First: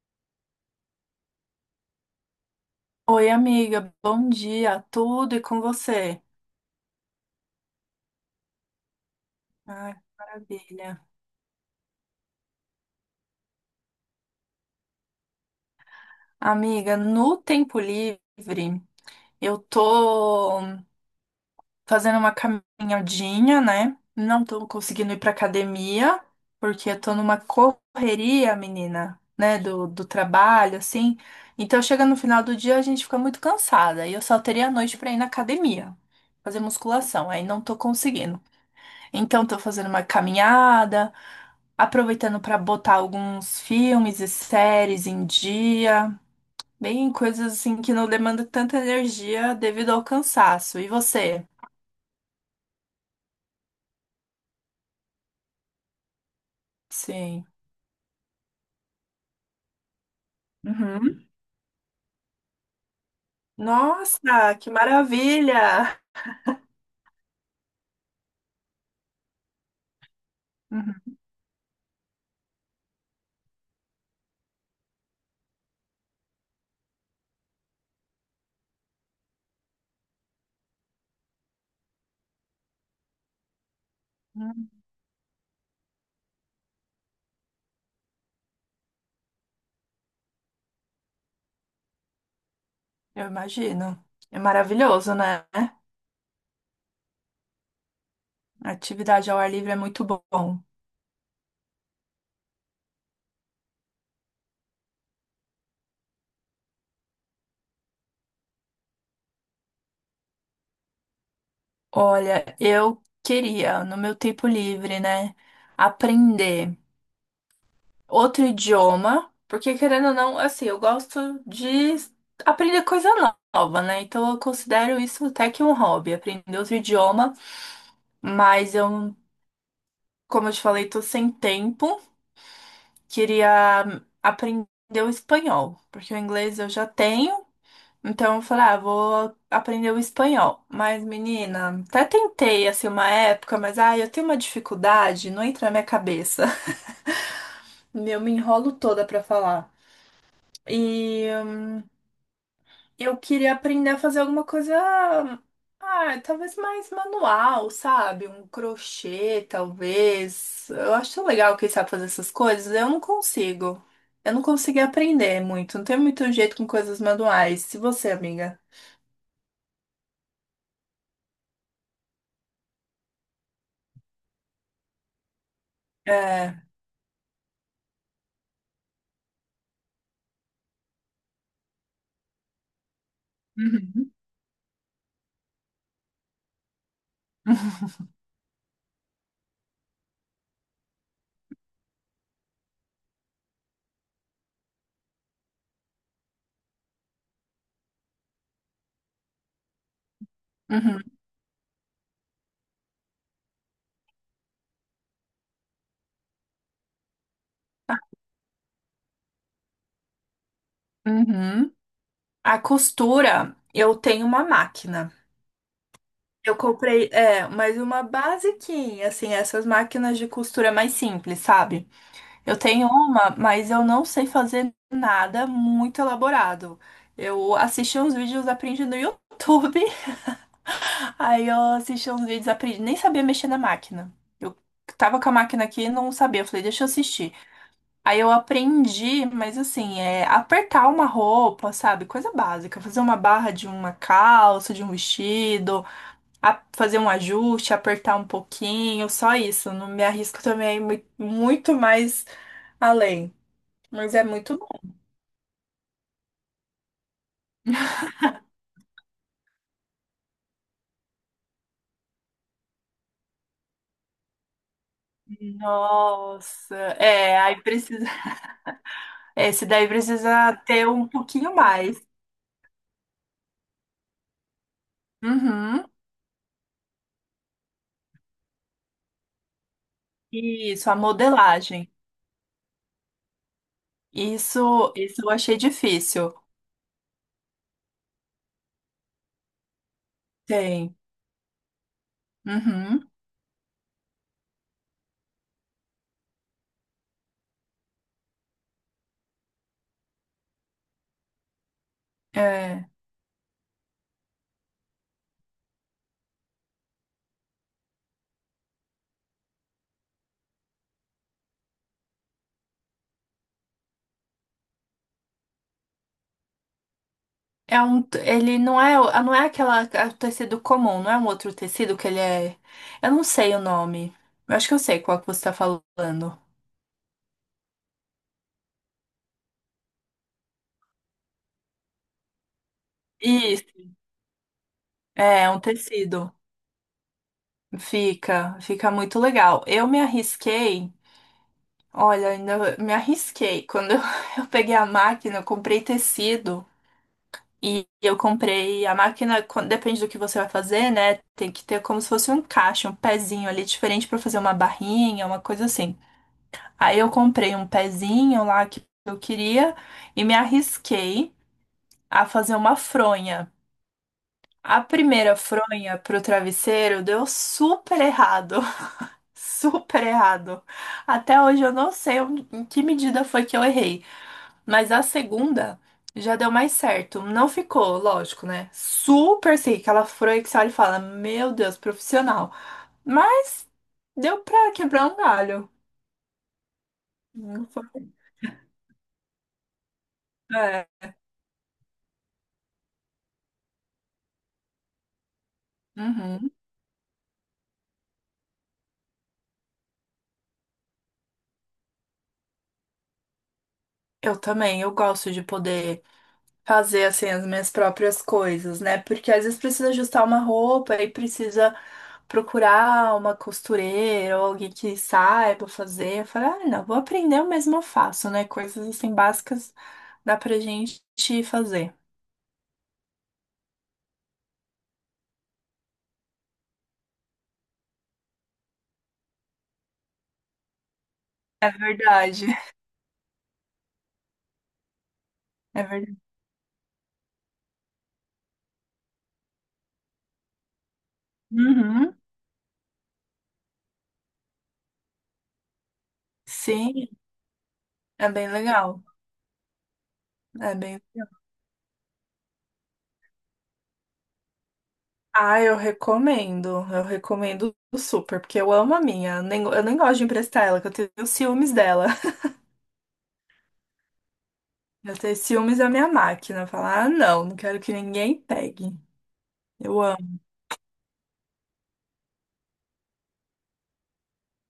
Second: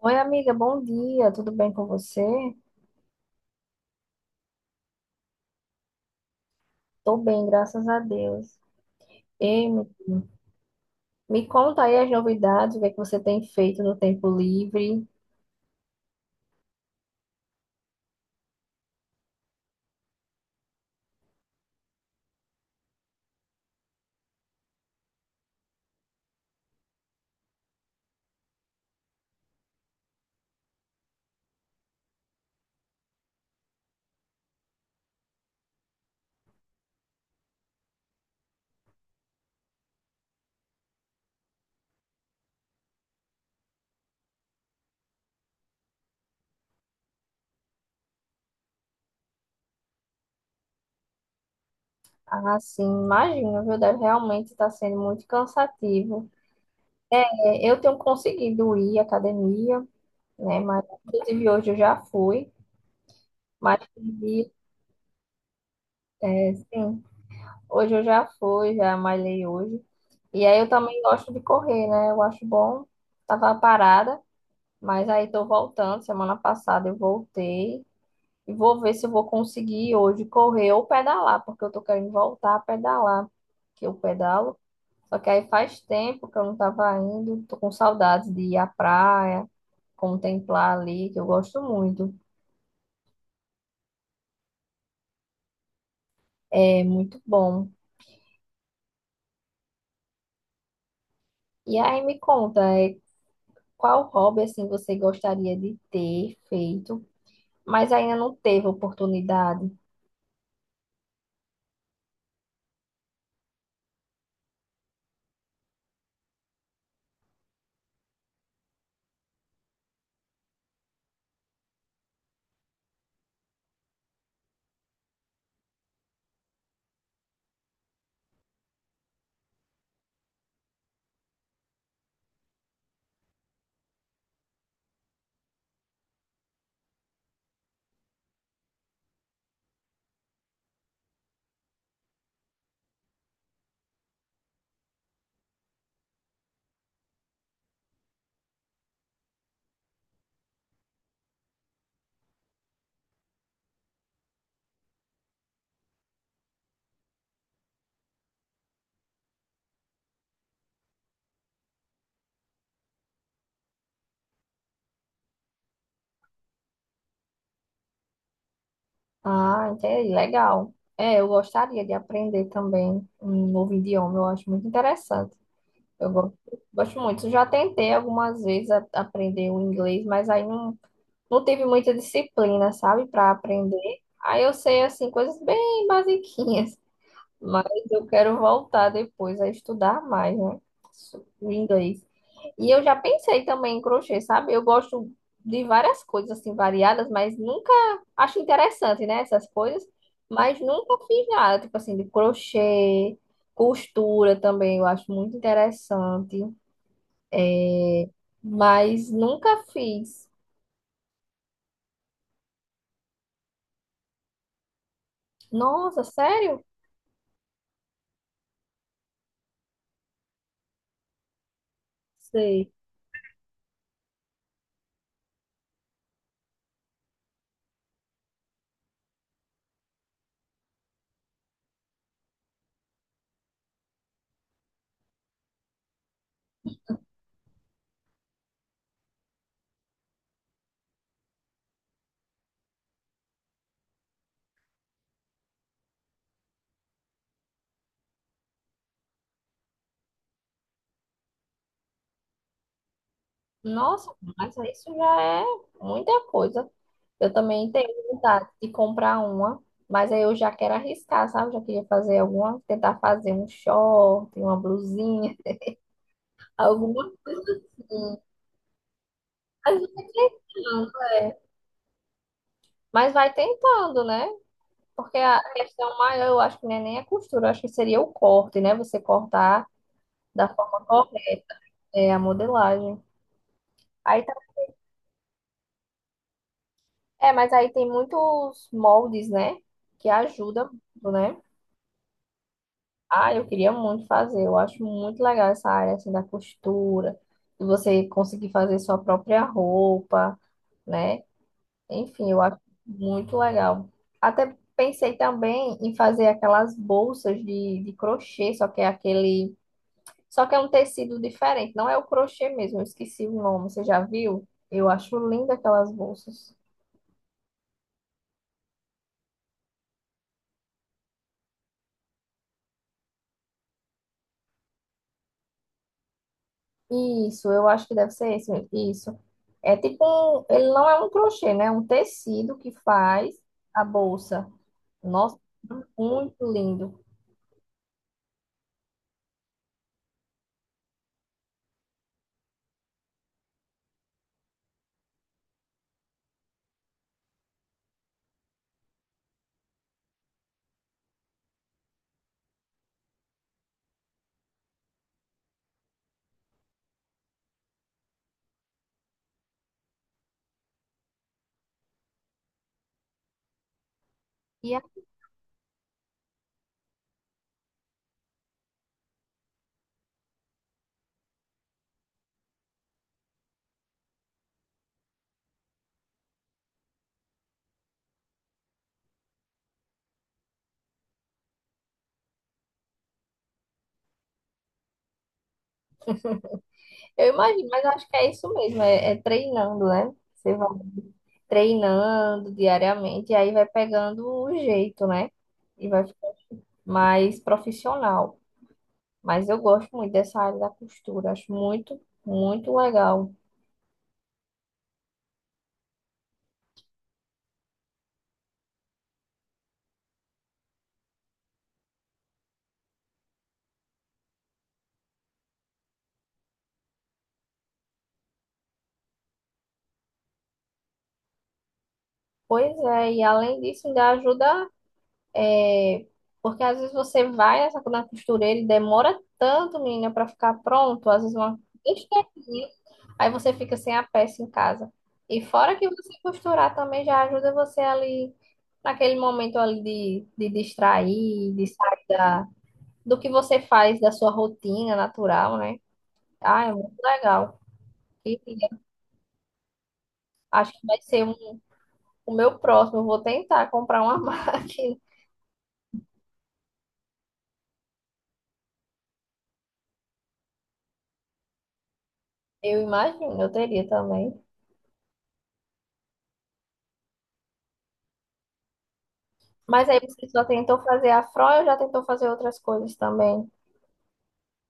Oi, amiga, bom dia, tudo bem com você? Oi, amiga, bom dia, tudo e com você? Tô bem, graças a Deus. E me, Ai, maravilha. me conta aí as novidades, o que é que você tem feito no tempo livre. Amiga, no tempo livre, eu tô fazendo uma caminhadinha, né? Não tô conseguindo ir pra academia, porque eu tô numa correria, menina, né? Do trabalho, assim. Então, chega no final do dia, a gente fica muito cansada, e eu só teria a noite pra ir na academia, fazer musculação, aí não tô conseguindo. Então, tô fazendo uma caminhada, aproveitando para botar alguns filmes e séries em dia, bem coisas assim que não demandam tanta energia devido ao cansaço. E você? Ah, sim, imagino, viu? Deve realmente estar sendo muito cansativo. Sim. É, eu tenho conseguido ir à academia, né? Mas, Uhum. inclusive, hoje eu já fui, mas, perdi, Nossa, que maravilha! é, sim, hoje eu já fui, já malhei hoje. E aí eu também gosto de correr, né? Eu acho bom, tava parada. Mas aí tô voltando, semana passada eu voltei e vou ver se eu vou conseguir hoje correr ou pedalar, porque eu tô querendo voltar a pedalar, que eu pedalo. Uhum. Só que aí faz tempo que eu não tava indo, tô com saudades de ir à praia, contemplar ali, que eu gosto muito, Eu imagino. É maravilhoso, né? é muito bom. Atividade ao ar livre é muito bom. E aí me conta, qual hobby assim você gostaria de ter feito, mas ainda não teve oportunidade? Olha, eu queria, no meu tempo livre, né, aprender outro idioma, porque querendo ou não, assim, eu gosto de aprender coisa nova, né? Então eu considero isso até que um hobby, aprender outro idioma, mas eu, como eu te falei, tô sem tempo, queria aprender o espanhol, porque o inglês eu já tenho. Então eu falei, ah, vou aprender o espanhol. Mas, menina, até tentei assim uma época, mas eu tenho uma dificuldade, não entra na minha cabeça. Eu me enrolo toda pra falar. E Eu queria aprender a fazer alguma coisa, ah, talvez mais manual, sabe? Um crochê, talvez. Eu acho tão legal quem sabe fazer essas coisas. Eu não consigo. Eu não consegui aprender muito. Não tenho muito jeito com coisas manuais. Se você, amiga. Ah, entendi. Legal. É, eu gostaria de aprender também um novo idioma, eu acho muito interessante. Eu go- É. gosto muito. Já tentei algumas vezes aprender o inglês, mas aí não, não tive muita disciplina, sabe, para aprender. Uhum. Aí eu sei, assim, coisas bem basiquinhas. Mas eu quero voltar depois a estudar mais, né? O inglês. E eu já pensei também em crochê, sabe? Eu gosto de várias coisas assim variadas, mas nunca acho interessante, né, essas coisas, mas nunca Uhum, fiz nada, tipo assim, de crochê, costura também, eu acho muito interessante, é, mas nunca fiz. uhum. A costura, eu tenho uma máquina. Nossa, Eu sério? comprei, é, mas uma basiquinha, assim, essas máquinas de costura mais simples, sabe? Eu Sei. tenho uma, mas eu não sei fazer nada muito elaborado. Eu assisti uns vídeos, aprendi no YouTube. Aí eu assisti uns vídeos, aprendi, nem sabia mexer na máquina. Eu tava com a máquina aqui e não sabia. Eu falei, deixa eu assistir. Aí eu aprendi, mas assim, é apertar uma roupa, sabe? Coisa básica. Fazer uma barra de uma calça, de um vestido, a- fazer um ajuste, apertar um pouquinho, só isso. Não me arrisco também muito mais além. Nossa, Mas é mas muito. isso já é muita coisa. Eu também tenho vontade de comprar uma, mas aí eu já quero arriscar, sabe? Já queria fazer alguma, tentar fazer um short, uma blusinha, Nossa, alguma é, coisa aí precisa, assim. esse Mas daí vai precisa ter tentando, um é. pouquinho mais. Mas vai tentando, né? Porque a Uhum. questão maior, eu acho que não é nem a costura, eu acho que seria o corte, né? Você cortar da forma Isso, a correta, modelagem. é, a modelagem. Aí, tá- Isso eu achei difícil. Mas aí tem muitos moldes, né? Que ajudam, Tem. muito, né? Uhum. Ah, eu queria muito fazer. Eu acho muito legal essa área assim da costura, de você conseguir fazer sua própria roupa, né? Enfim, eu acho É. muito legal. Até pensei também em fazer aquelas bolsas de crochê, só que é aquele, só que é um tecido diferente, não é o crochê mesmo, eu esqueci o nome, você já viu? Eu acho linda aquelas bolsas. É um, ele não é, não é aquela, é o tecido comum, não é um outro tecido que ele é. Eu não sei o nome. Eu acho que eu sei qual que você está falando. Isso, eu acho que deve ser esse mesmo. Isso. É tipo um, ele não é um crochê, né? É um tecido que faz Isso, a bolsa. Nossa, é, é um tecido. muito lindo. Fica, fica muito legal. Eu me arrisquei. Olha, ainda me arrisquei. Quando eu, eu peguei a máquina, eu comprei tecido e eu comprei a máquina, quan- depende do que você vai fazer, né? Tem que ter como se fosse um encaixe, um pezinho ali diferente pra fazer uma barrinha, uma coisa assim. Aí eu comprei um pezinho lá que eu queria e me arrisquei a fazer uma fronha. E é- A primeira fronha pro travesseiro deu super errado, super errado. Até hoje eu não sei onde- em que medida foi que eu errei. Mas a segunda já deu mais certo. Não ficou, lógico, né? Super seca. Ela furou que você olha e fala: Meu Deus, profissional. Mas deu pra quebrar um galho. eu Não imagino, mas eu foi- acho que é isso mesmo, é, é treinando, né? Você vai É. treinando diariamente e aí vai pegando o jeito, né? E vai ficar Uhum. mais profissional. Mas eu gosto muito dessa área da costura, acho muito, muito legal. Eu também, eu gosto de poder fazer assim as minhas próprias coisas, né? Porque às vezes precisa ajustar uma roupa e precisa procurar uma costureira ou alguém que saiba fazer. Eu falo, ah, não, vou aprender, eu mesma faço, né? Coisas assim básicas dá pra gente fazer. Pois é, e além disso, ainda ajuda. Porque às vezes você vai na costureira e demora tanto, menina, para ficar pronto. Às vezes uma É verdade, besteirinha. Aí você fica sem a peça em casa. E fora é que você verdade. costurar também já ajuda você ali, naquele momento ali de distrair, de sair Uhum. da, do que você faz, da sua rotina natural, né? Ah, é muito Sim, legal. é E bem legal. acho É que vai bem... ser o meu próximo. Eu vou tentar comprar uma máquina. Ah, eu recomendo. Eu recomendo super, porque eu amo a minha. Eu nem gosto de emprestar ela, que eu tenho ciúmes dela. Eu imagino, eu teria também. Eu tenho ciúmes da minha máquina. Falar, ah, não, quero que ninguém pegue. Mas aí Eu você amo. só tentou fazer afro ou já tentou fazer outras coisas também?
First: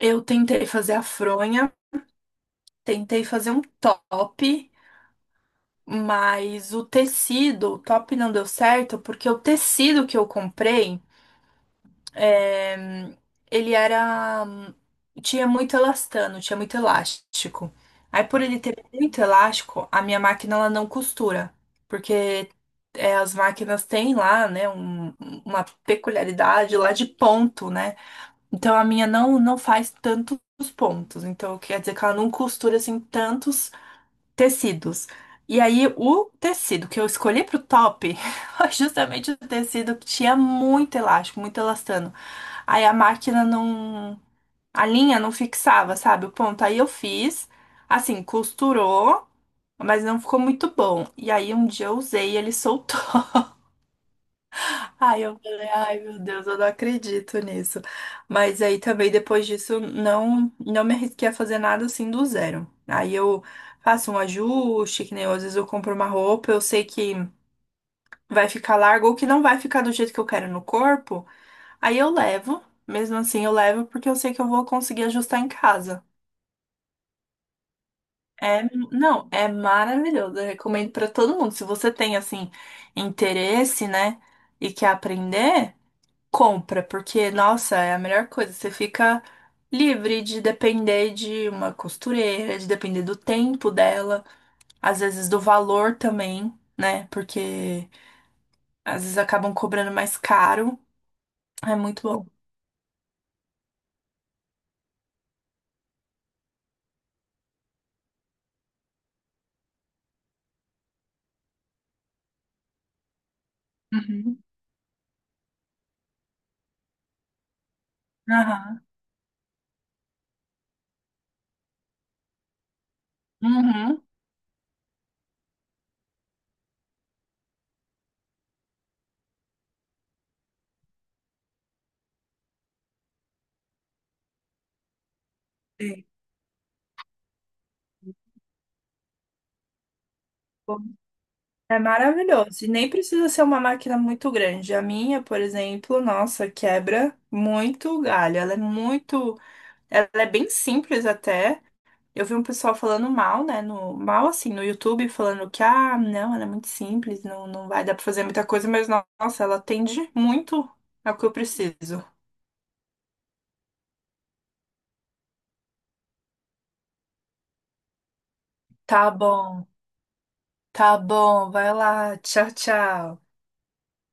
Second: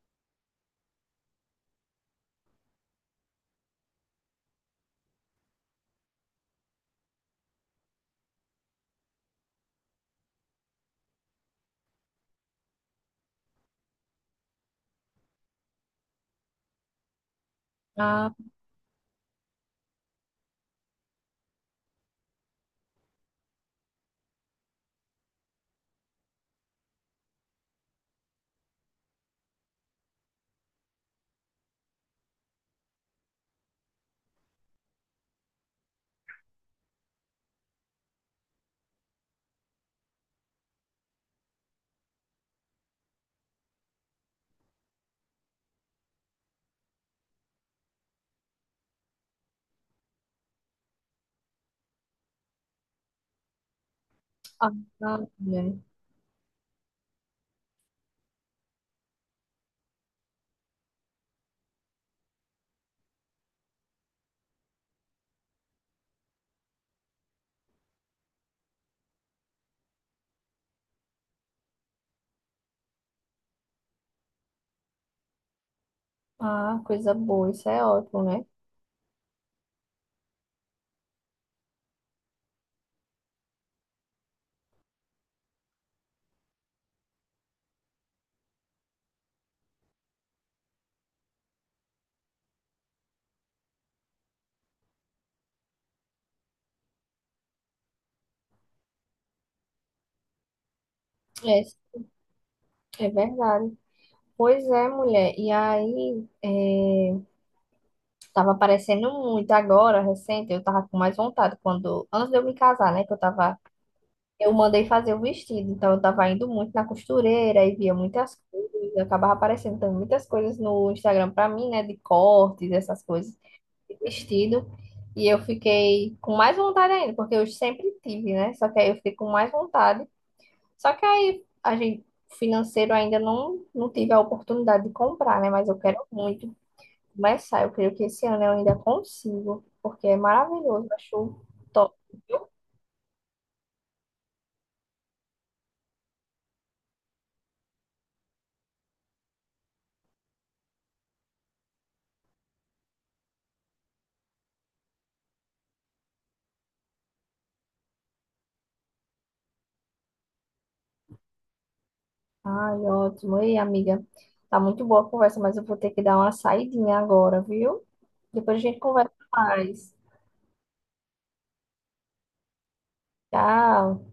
Eu tentei fazer a fronha, tentei fazer um top, mas o tecido, o top não deu certo, porque o tecido que eu comprei. É, ele era. Tinha muito elastano, tinha muito elástico. Aí, Ah, por ele ter muito elástico, a minha máquina ela não costura. Porque é, as máquinas têm lá, né, um- uma peculiaridade lá de ponto, né? Então a minha não faz tantos pontos. Então quer dizer que ela não costura assim tantos tecidos. E aí, o tecido que eu escolhi pro top foi justamente o tecido que tinha muito elástico, muito elastano. Aí a máquina não. A linha não fixava, sabe? O ponto. Aí eu fiz, assim, costurou, mas não ficou muito bom. E aí um dia eu usei e ele soltou. ah, ah, Aí eu falei, né? ai meu Deus, eu não acredito nisso. Mas aí também depois disso não me arrisquei a fazer nada assim do zero. Aí eu faço um ajuste, que nem eu, às vezes eu compro uma roupa, eu sei que vai ficar largo ou que não vai ficar do jeito que eu quero no corpo, aí eu levo. Mesmo assim eu levo porque eu sei que eu vou conseguir ajustar em casa. Ah, coisa boa, isso é ótimo, né? É, não, é maravilhoso. Eu recomendo pra todo mundo. Se você tem assim interesse, né, e quer aprender, compra, porque, nossa, é a melhor coisa. Você fica livre de depender de uma costureira, de depender do tempo dela, às vezes do valor também, né? Porque às vezes acabam cobrando mais caro. É, É muito bom. é verdade. Pois é, mulher. Tava aparecendo muito agora, recente, eu tava com mais vontade quando, antes de eu me casar, né, que eu tava, Uhum. eu mandei fazer o vestido, então eu tava indo muito na costureira e via muitas Aham. coisas, acabava aparecendo também muitas coisas no Instagram pra mim, né, de cortes, essas coisas. Uhum. Vestido. E eu fiquei com mais vontade ainda, porque eu sempre tive, né? Só que aí eu fiquei com mais vontade. Só que aí a gente financeiro ainda não tive a oportunidade de comprar, né? Mas eu quero É. muito começar. Eu creio que esse ano eu ainda consigo, porque é maravilhoso. Eu acho É top. maravilhoso. E nem precisa ser uma máquina muito grande. A minha, por exemplo, nossa, quebra muito galho. Ela é muito. Ela é bem simples até. Eu vi um pessoal falando mal, né? No, mal assim, no YouTube, falando que, ah, não, ela é muito simples, não, não vai dar pra fazer muita coisa, mas no- nossa, ela atende muito ao que eu preciso. Ai, ótimo. Ei, amiga, tá muito boa a conversa, mas eu vou ter que dar uma saidinha agora, viu? Depois a gente Tá conversa bom, mais. tá bom, vai lá, tchau, tchau. Tchau.